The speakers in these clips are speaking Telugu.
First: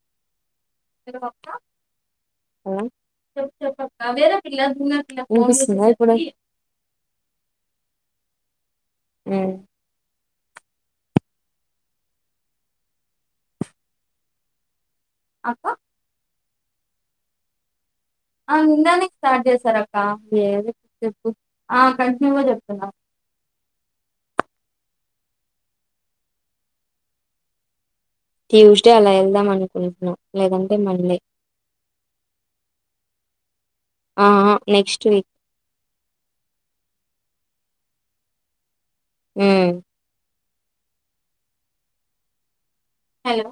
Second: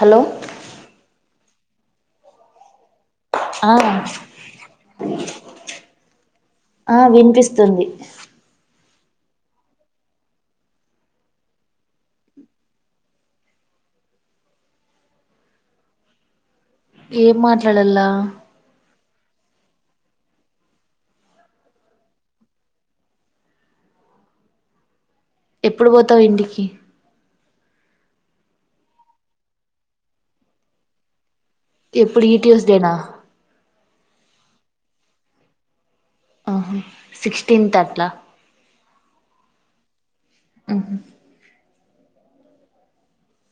హలో ఆ అఆ ఏదయినా పిల్లర్ పిల్లర్ వినేపిస్తున్నదా ఇపుడు ఆ వినిపిస్తుంది అ అక్క ఏం మాట్లాడల్లా అ నిన్ననే స్టార్ట్ చేసార అక్క ఏ చెప్పు ఆ కంటిన్యూగా చెప్తున్నాం ఎప్పుడు పోతావు ఇంటికి ట్యూస్డే అలా వెళ్దాం అనుకుంటున్నాం లేదంటే మండే ఎప్పుడుటిసీఐనా ఆ ఆ నెక్స్ట్ వీక్ ఆహ సిక్స్టీన్త్ అట్లా అ ఆ హలో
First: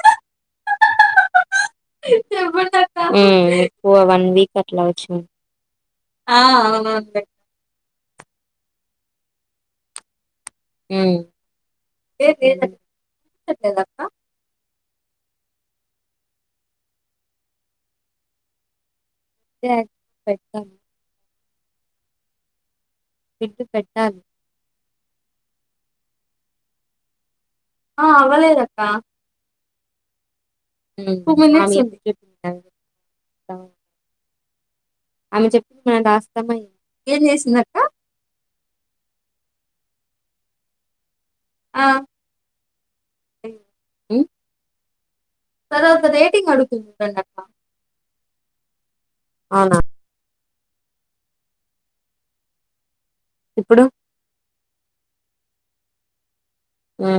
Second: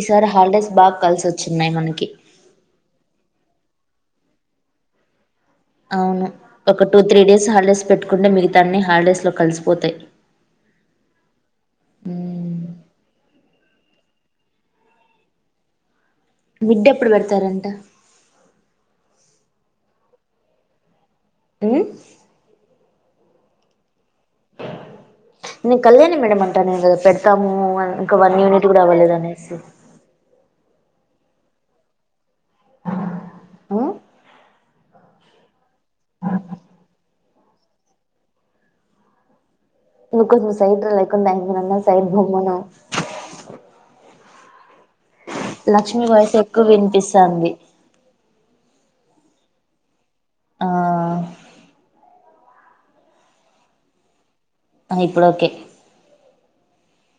ఈసారి హాలీడేస్ బాగా కలిసి వచ్చిన్నాయి మనకి చెప్పండి అక్క ఓ వన్ వీక్ అట్ల వచ్చినాయి అవును ఒక టూ త్రీ డేస్ హాలీడేస్ పెట్టుకుంటే మిగతాన్ని హాలీడేస్ లో కలిసిపోతాయి అ ఏ చెక్క మిడ్ ఎప్పుడు పెడతారంట పె అ మిడ్ పెట్టాలి నేను కళ్యాణి మేడమ్ అంటేనే పెడతావు ఆ ఇంకా వన్ యూనిట్ కూడా అవ్వలేదక్క అవ్వలేదు అనేసి మ హ్ ఆమె చెప్పింది మన దస్తామా ఏం ఏంచేసింది అక్క నువ్వు కొంచెం సైడు రా కుందా ఇన్న ఆ సైడ్కి పోమను హ్మ్. తర్వాత లక్ష్మీ వాయిస్ రేటింగ్ ఎక్కువ అడుగుతుంది చూడండి అక్క వినిపిస్తాది అవునా ఆ ఇప్పుడు ఇప్పుడు ఓకే ఆ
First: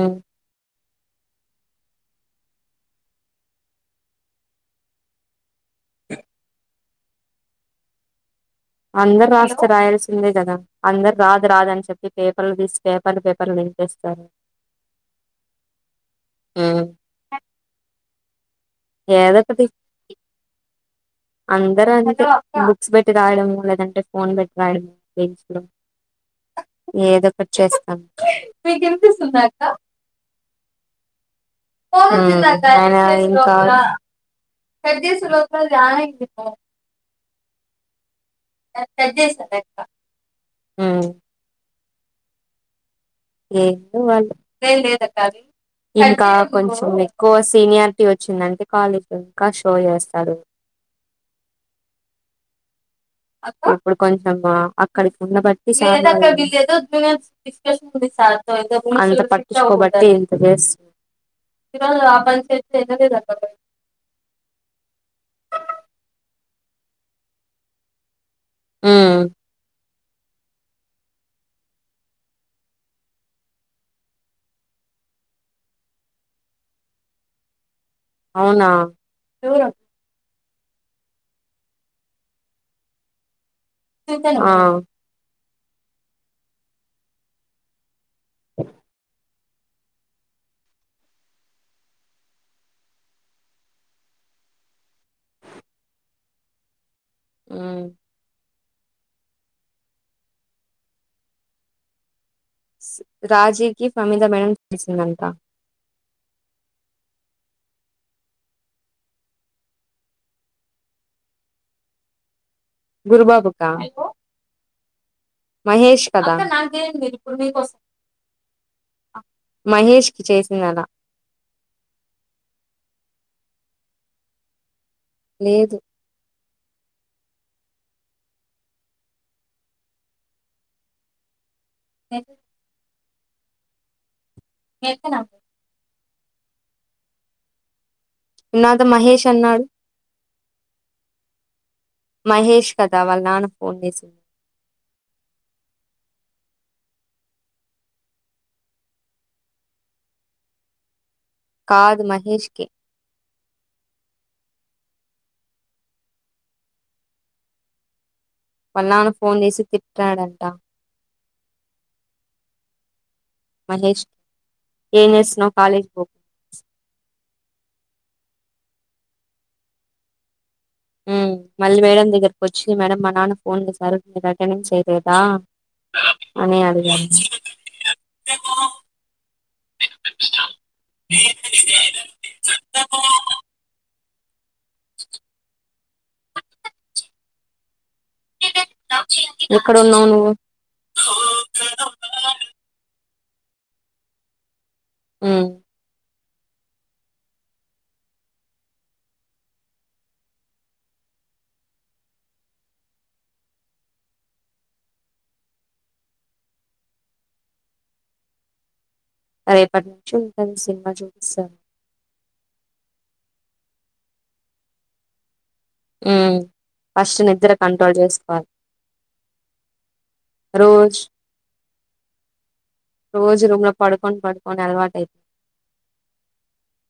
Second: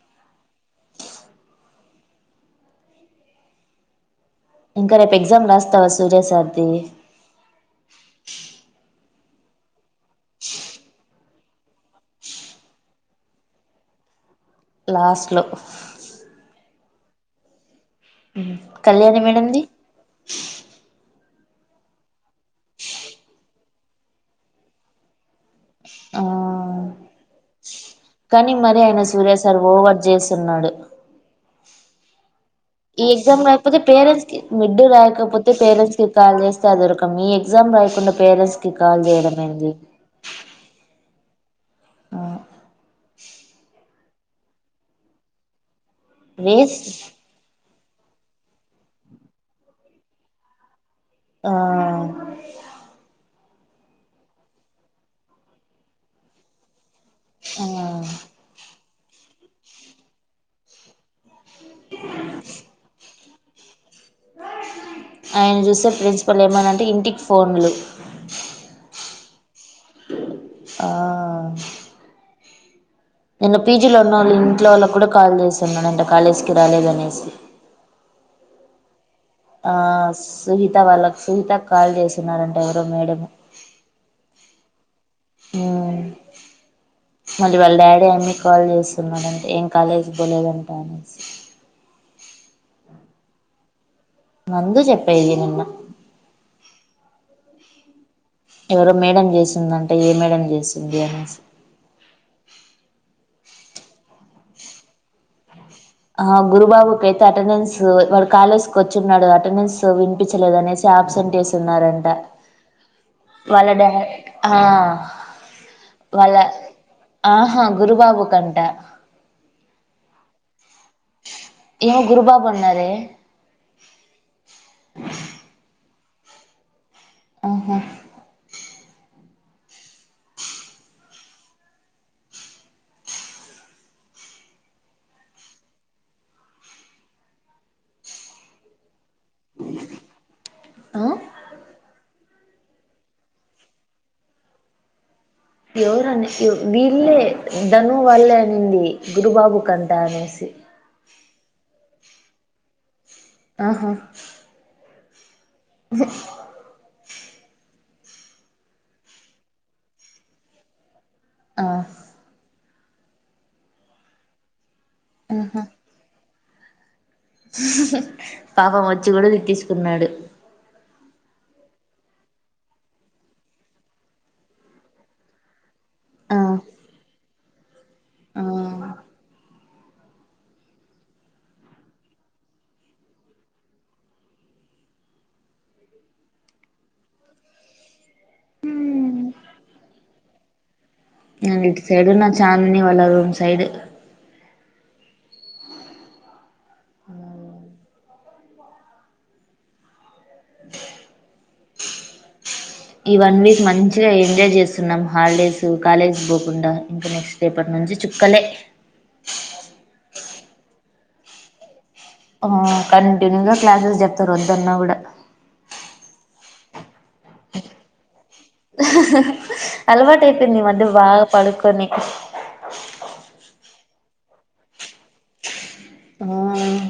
ఇంకా రేపు ఎగ్జామ్ రాస్తావా సూర్య సార్ దీ అందరు రాస్తే రాయాల్సిందే కదా అందరు రాదు రాదని చెప్పి పేపర్లు తీసి పేపర్లు పేపర్లు నింపేస్తారు లాస్ట్ లో ఆ కళ్యాణి మేడందీ అందరు అంతే బుక్స్ పెట్టి రాయడము లేదంటే ఫోన్ పెట్టి రాయడము బెంచ్లో ఆ ఏదో ఒకటి చేస్తారు కానీ మరి ఆయన సూర్య సార్ ఓవర్ చేస్తున్నాడు ఓ అన ఐతే పేరెంట్స్ కీ మిడ్ రాయకపోతే అది పేరెంట్స్ ఆన్ కి అయింది కాల్ ఫోన్ చేస్తా అదొక మీ ఎగ్జామ్ రాయకుండా పేరెంట్స్ కి కాల్ కట్ చేయడం చేసింది ఏంది అక్క ఉమ్ ఆ ఏ రేపు లేదక్కది ఈ ఇంకా వేస్ట్ కొంచెం ఎక్కువ సీనియర్ టీ వచ్చిందంటే కాలేజీ లో ఇంకా షో చేస్తాడు ఆ ఇప్పుడు కొంచం బా, అక్కడికి ఉన్న బట్టి సార్లు. ఒపీనియన్స్ ఆ డిస్కషన్ కొని శాతం ఇంకా అంత పట్టించుకోబట్టి ఇంత చేస్తున్నాను శేషబ ఆ పని చేస్తే విననేరు బాబాయ ఆయన చూస్తే ప్రిన్సిపాల్ ఏమన్నాడంటే ఇంటికి ఫోన్లు హ్మ్ ఆ నిన్న పీజీలో ఉన్నవాళ్ల ఇంట్లో వాళ్లకి కూడా కాల్ చేశాం మేడం ఇంకా కాలేజ్‌కి రాలేదు అనేసి అవునా ఆశ సుజిత వాళ్లకు సుజాతకు కాల్ చేస్తున్నారు అంట ఎవరో మేడం ఆ హ్మ్ మళ్లీ వాళ్ల డాడీ ఏమన్నా మీకే కాల్ చేస్తున్న నేను ఏం కాలేజ్‌కి పోలేదంటా అనేసి నందు చెప్పేది నిన్న. హు. ఎవరో మేడం జెసింది అంట, ఏ మేడం! జెసింది అనేసి. ఈస. రాజీవ్‌కి పమీధ మేడం చేసిందంట. ఆ గురుబాబు టెన్త్ అటెండెన్స్‌ వ వాడు కాలేజ్‌ వచ్చున్నాడు, అటెండెన్స్ వినిపించలేదని అనేసి అబ్సెంట్ వేస్తున్నారంట. గురుబాబుకా వాళ్ల డా హా, మహేష్ కదా వాళ్ల ఇప్పుడు నీకు ఆహా వస్ గురుబాబు కంట. ఇదిచేసిందట. ఏమో గురుబాబు అనరే. లేదు. ఆహా. తేకు. Take now. నాతో మహేష్ అన్నాడు. ఆ. మహేష్ కదా, వాళ్ల నాన్న ఫోన్ చేసింది. ఎవరు అనేసి వీళ్లే ధను వాళ్లే అనింది, గురుబాబు కంట అనేసి. కాదు, మహేష్ కే. ఆహా. [inaudible] వాళ్ల నానా ఫోన్ చేసి, తిట్టినాడు అంట. ఆహ. మహేష్. ఏం చేస్తున్నావ్ కాలేజీకి పో. [inaudible] పాపం వచ్చి కూడా టీచ్చుకున్నాడు హూ మళ్ళీ మేడం దగ్గరికి వొచ్చి, మేడమ్ మా నాన్న కి ఫోన్ చేశారు. మీరు అటెండెన్స్ చేయలేదా, ఆ అని అడిగారు. ఆ [inaudible] ఎక్కడ వున్నావ్ నువ్వు. న ఇంటి సైడు నా చాందని వాల్ల రూమ్ సైడు. ఊమ్. [inaudible] [inaudible] ఈ వన్ వీక్ మంచిగా ఎంజాయ్ చేస్తున్నాం హాలిడేస్ కాలేజ్ బోకుండా, ఇంకా నెక్స రెపటినుంచి చుక్కలే. రేపటి నుంచి ఉంటది సినిమా చూపిస్తారు. అమ్మో కంటిన్యూగా, క్లాసెస్ చెప్తారు వద్దన్న కూడా. ఉ ఫస్ట్ నిద్ర కంట్రోల్ చేస్. అలవాటు అయిపోంది. ఈ మధ్య రోజు బాగా పడుకొని. [inaudible] రోజు రూమ్ లో పడుకొని పడుకొని అలవాటు అయింది. ఆ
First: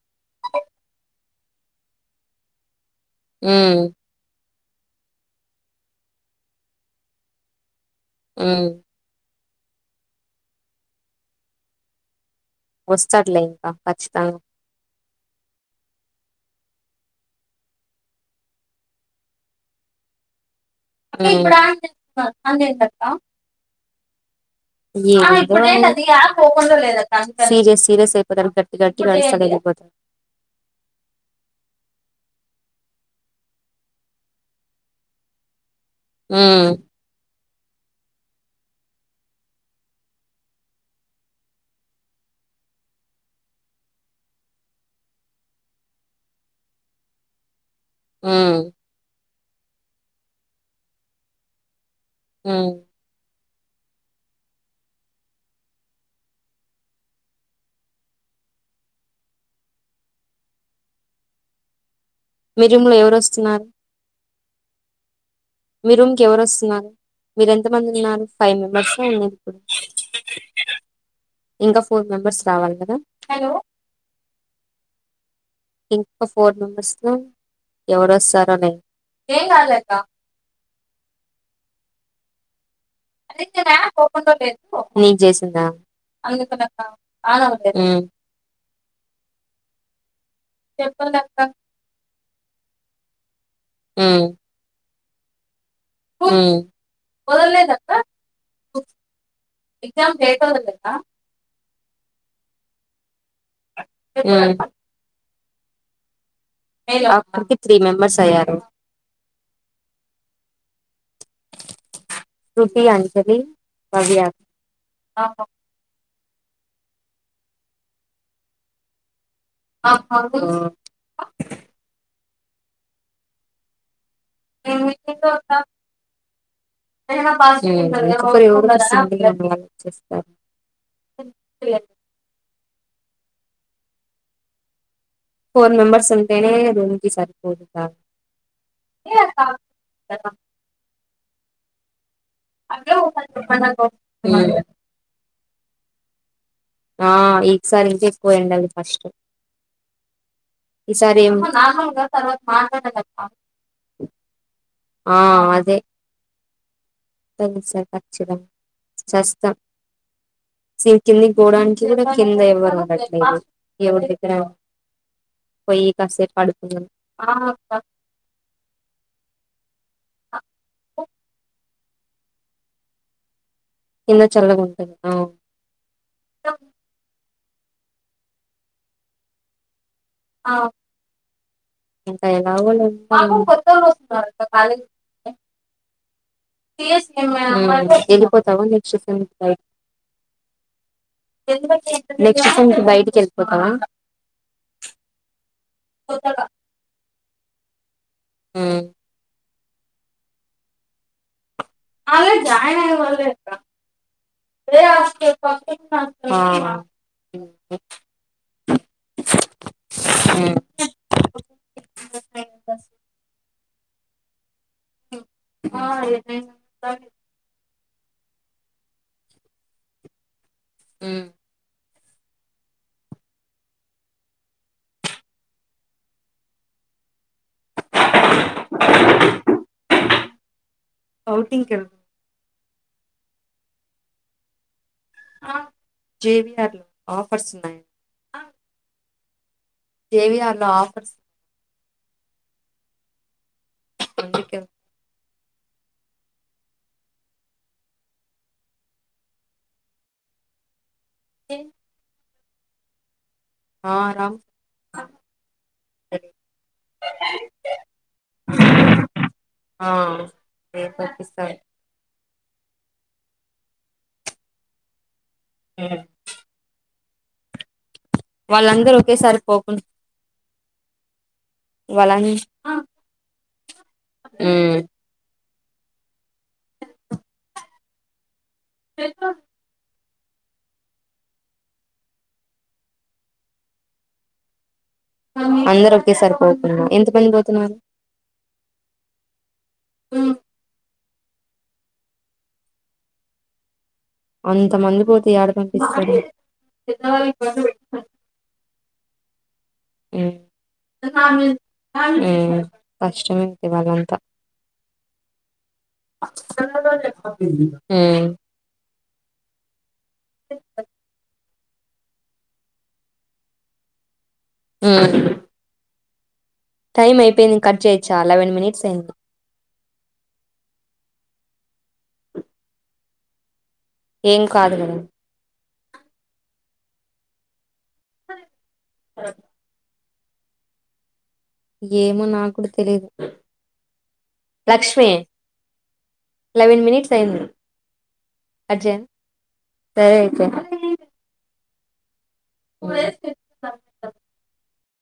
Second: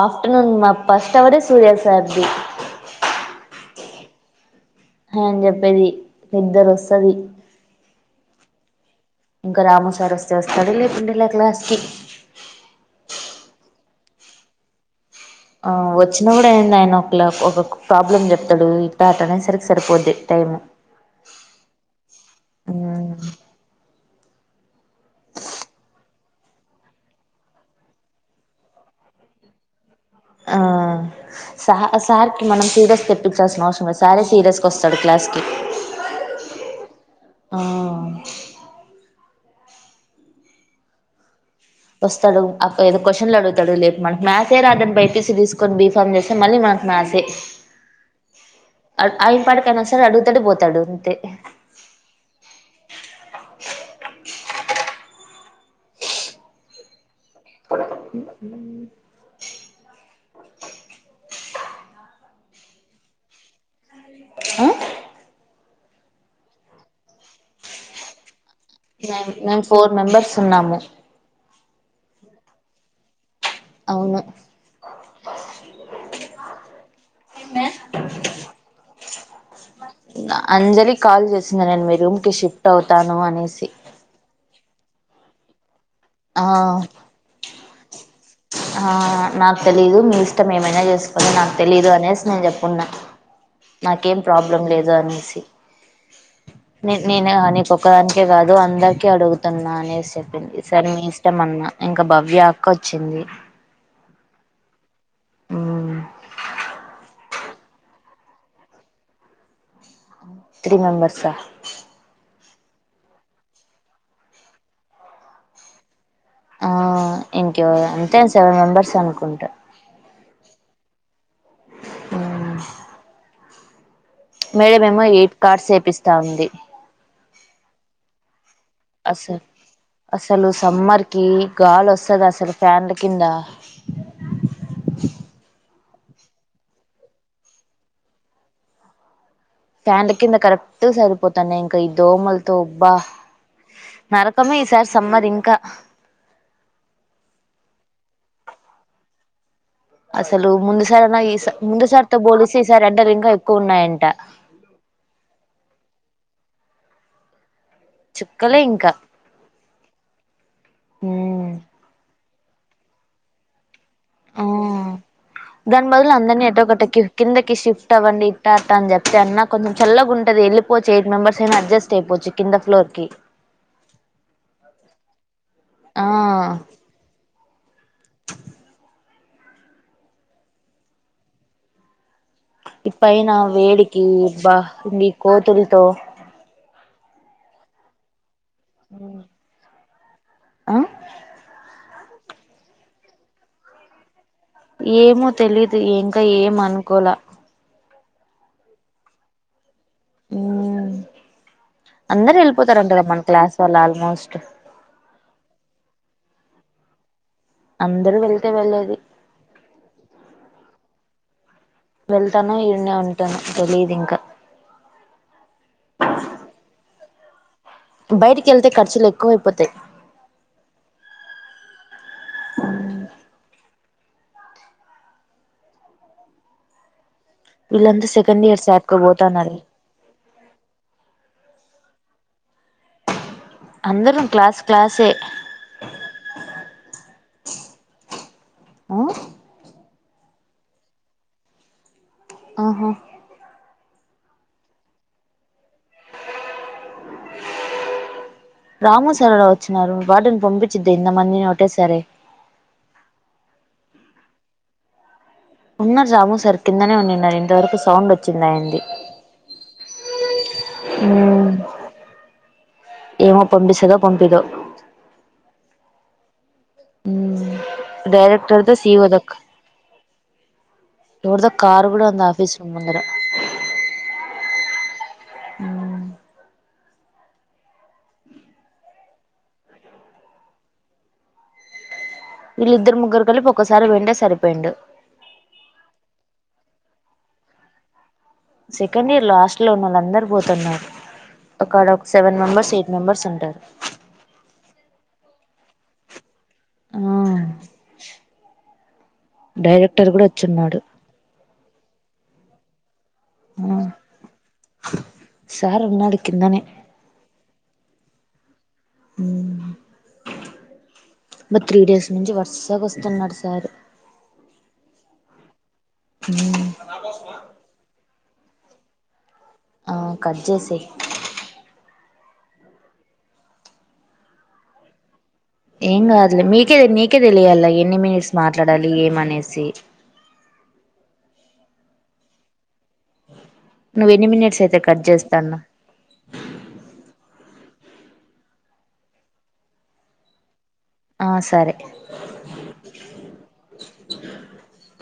ఆఫటర్నూన్, మా ఫస్ట్ అవరే సూర్య సార్ ది. ఊమ్. అయన చెప్పేది, నిద్దరోస్తది. ఊమ్. ఇంకా రాము సార్ వస్తే వస్తాడు, లేకుంటే లే క్లాస్కి. వస్తాడులే, హా ఖచ్చితంగా. ఆ వచ్చిడే ఆయన, నైన్ ఓ క్లాక్ ఒక్కొక్క ప్రాబ్లమ్ చెప్తాడు, ఇట్ట అట్ట అనే సరికి సరిపోద్ది టైమ్. మ్మ్ ఉ ఏదొ సీరియస్ సీరియస్ అయిపోతారు గట్టి గట్టిగా అరుస్తానే ఎలిపో ఆ సార్ కి మనం సీరియస్ తెప్పించాల్సిన అవసరం లేదు సారే సీరియస్ గా వస్తాడు క్లాస్ కి. ఉ ఆ వస్తాడు అప్ ఏదో క్వషన్స్ అడుగుతాడు లేపి మనకు మ్యాథ్సే రాదని బైపీసీ తీసుకొని బీఫామ్ చేస్తే మళ్ళీ మనకు మ్యాసే. ఉ ఆయన పనికి ఆయన వస్తాడు అడుగుతడు పోతాడు అంతే. ఉ [inaudible] [unintelligible] మీ జిమ్ము లో ఎవరోస్తున్నారు. అ మీ రూమ్ కీ ఎవరు వస్తున్నారు, మీరు ఎంత మంది ఉన్నారు. ఫైవ్ మెంబర్స్ మేం ఉన్నారు ఇప్పుడు మేము ఫోర్ మెంబర్స్ ఉన్నాము. ఇంకా ఫోర్ మెంబర్స్ రావాలి కదా. అవును ఇంకా ఫోర్ మెంబర్స్ లో ఎవరోస్తారోనే ఏంగాలే అంజలి కాల్ చేసింది నేనూమీరు బుషు అవుతాను అనేసి నీక్ చేసిందా ఆ అందుకానక్కా ఆ ఉం ఆ నాకు తెలీదు మీ ఇష్టం ఏమైనా చేసుకుని చెప్పాలక్క నాకు తెలీదు అనేసి నేను చెప్పున్నా నాకేం ప్రాబ్లం లేదు అని. సి నే నేను వదల్లేదక్క నీకొక్కదానికే కాదు అందరికి అడుగుతున్నా అనేసి ఎగ్జామ్ డేట్ చెప్పింది సరే వదల్లేదా మీ ఇష్టం అన్నా. ఇంకా భవ్య అక్క వోచ్చింది. ఊమ్ ఊమ్ ఆక్కడికి త్రీ మెంబర్స్ అయ్యారు త్రీ మెంబర్సా ఆ శ్రృతి, అంజలి, భవ్య ఆ ఆ ఇంక ఎవ అంతే సెవెన్ మెంబెర్స్ అనుకుంటా ఉ ఉమ్ మేడం ఏమో ఎయిట్ కార్డ్స్ చేేపిస్తా ఉంది. ఉమ్ [unintelligible] అసలు అసలు సమ్మర్ కి గాలి వస్తది అసలు ఫ్యాన్లు కింద ఫోర్ మెంబర్స్ ఉంటేనే రూమ్ కి సరిపోతదా ఫ్యాన్ల కింద కరెక్ట్ సరిపోతానేే ఇంక దోమలతో ఉబ్బా ఒకసారి చెప్పండి అక్క నరకమే ఈసారి సమ్మర్ ఇంకా ఆ ఈసారి ఇంకా ఎక్కువ ఎండలు ఫస్ట్ అసలు ముందు సారి అన్న ఈసారి ఈ ఏం సారి ముందు సారితో పోలిస్తే, ఈసారి ఎండలు ఇంకా ఎక్కువ ఉన్నాయంట. ఆ అదే సర్ ఖచ్చితం చుక్కలే ఇంకా చూస్తాం సింకిీందికి ఉమ్ పోడానికి కింద ఎవ్వరుండట్లే ఆ పోయి దాని బదులు కాసేపు అందరినీ ఎటో పడుకున్నాం ఒకటకి కిం కిందకి షిఫ్ట్ అవ్వండి ఇట్ట అట్ట అని చెప్తే అన్న. కొంచం చల్లగా ఉంటది ఎల్లిపోచ్ ఎయిట్ మెంబర్స్ ఐన అడ్జస్ట్ అయిపోచ్చు కింద ఫ్లోర్ కి కింద చల్లగ ఉంటది అ ఆ ఆ ఇంకా ఎలాగో ఈ పైనా వేడికి బా ఈ కోతులతో అమ్ ఇది పోతవా నెక్ట్స్ సిం కి ఆ ఎందుకె నెక్స్ట్ సెమ్కి బయటికి వెళ్ళిపోతావా ఏమో తెలిదు ఇంకా ఏమనుకోలా హు ఊమ్ ఆల్రెడీ జాయినైనా రోజే చెప్ప ఆల్మోస్ట్ వేరే వాళ్ళకి చెప్ ఆ అందరు వెళ్తే వేళ్ళేది. వెళ్తానో ఈడనే ఉంటానో తెలీదు ఇంకా బైటికి వెళ్తే ఖర్చులు ఎక్కువ అయిపోతాయి. ఉమ్ అమ్ వీళ్ళంతా సెకండ్ ఇయర్స్ యాడికో పోతన్నారే ఔటింగ్ కెల్ అందరు క్లాస్ క్లాసే ఆ జే వి ఆర్లో ఆఫర్స్ ఉన్నాయ్ ఆ జే వి ఆర్లో ఆఫర్స్ ఆహ్ అందుకేల్ రాము సారెవరో వచ్చినారు వార్డెన్ పంపించి తెంద మందిని ఒకటే సరే ఆ రామ్ ఉన్నారు రాము సార్ కిందనే ఉడిన్నరు, ఇంతవరకు సౌండ్ వచ్చిందాయింది ఆ నేను మ్ పంపిస్తాను ఏమో పంపిస్తుదో పంపియ్దో హు హూ డైరెక్టర్దో సి ఇ ఓ దో ఒకేసారి పోకుండా ఎవరిదో కార్ కూడా వాళ్ళన్ ఆఫీస్ రూమ్ ముందర ఉమ్ మ్ ఇళ్ళిద్దరు ముగ్గురు కలిపి ఒకేసారి పోయింటే సరిపోయిండు అందరు ఒకేసారి పోకుంన్నా ఎంతా మంది పోతున్నారు సెకండ్ ఇయర్లో హష్టల్ లో ఉన్న వాళ్ళందరూ పోతున్నారు అక్కడ ఒక సెవెన్ మెంబర్స్ ఎయిట్ మెంబెర్స్ ఉంటారు అంత మంది పోతే ఏడ కనిపిస్తారు [inaudible] ఆ డైరెక్టర్ కూడా వచ్చున్నాడు మ్ కష్టమేది ఆ వాాలంతా సార్ ఉన్నాడు కిందనే మ్ మ్ బ మరి త్రీ డేస్ నుంచి వరుసగా వస్తున్నాడు సారు మ్ మ్ చాలా వెన్ మినిట్స్ అయింది ఆ కట్ చేసేయ్ ఏం కాదు కదా ఏంగద్లే మీకే మీకేదలియాలి ఎ ఎన్ని మినిట్స్ మాట్లాడాలి ఏమనేసి ఏమో నాకుడు తెలీదు నువ్వు ఎన్ని మినిట్స్ అయితే కట్ లక్ష్మి చేస్తాన్నవ్ లెవెన్ మినిట్స్ అయింది అజన్ సరే అయితే ఆ సరే ఊమ్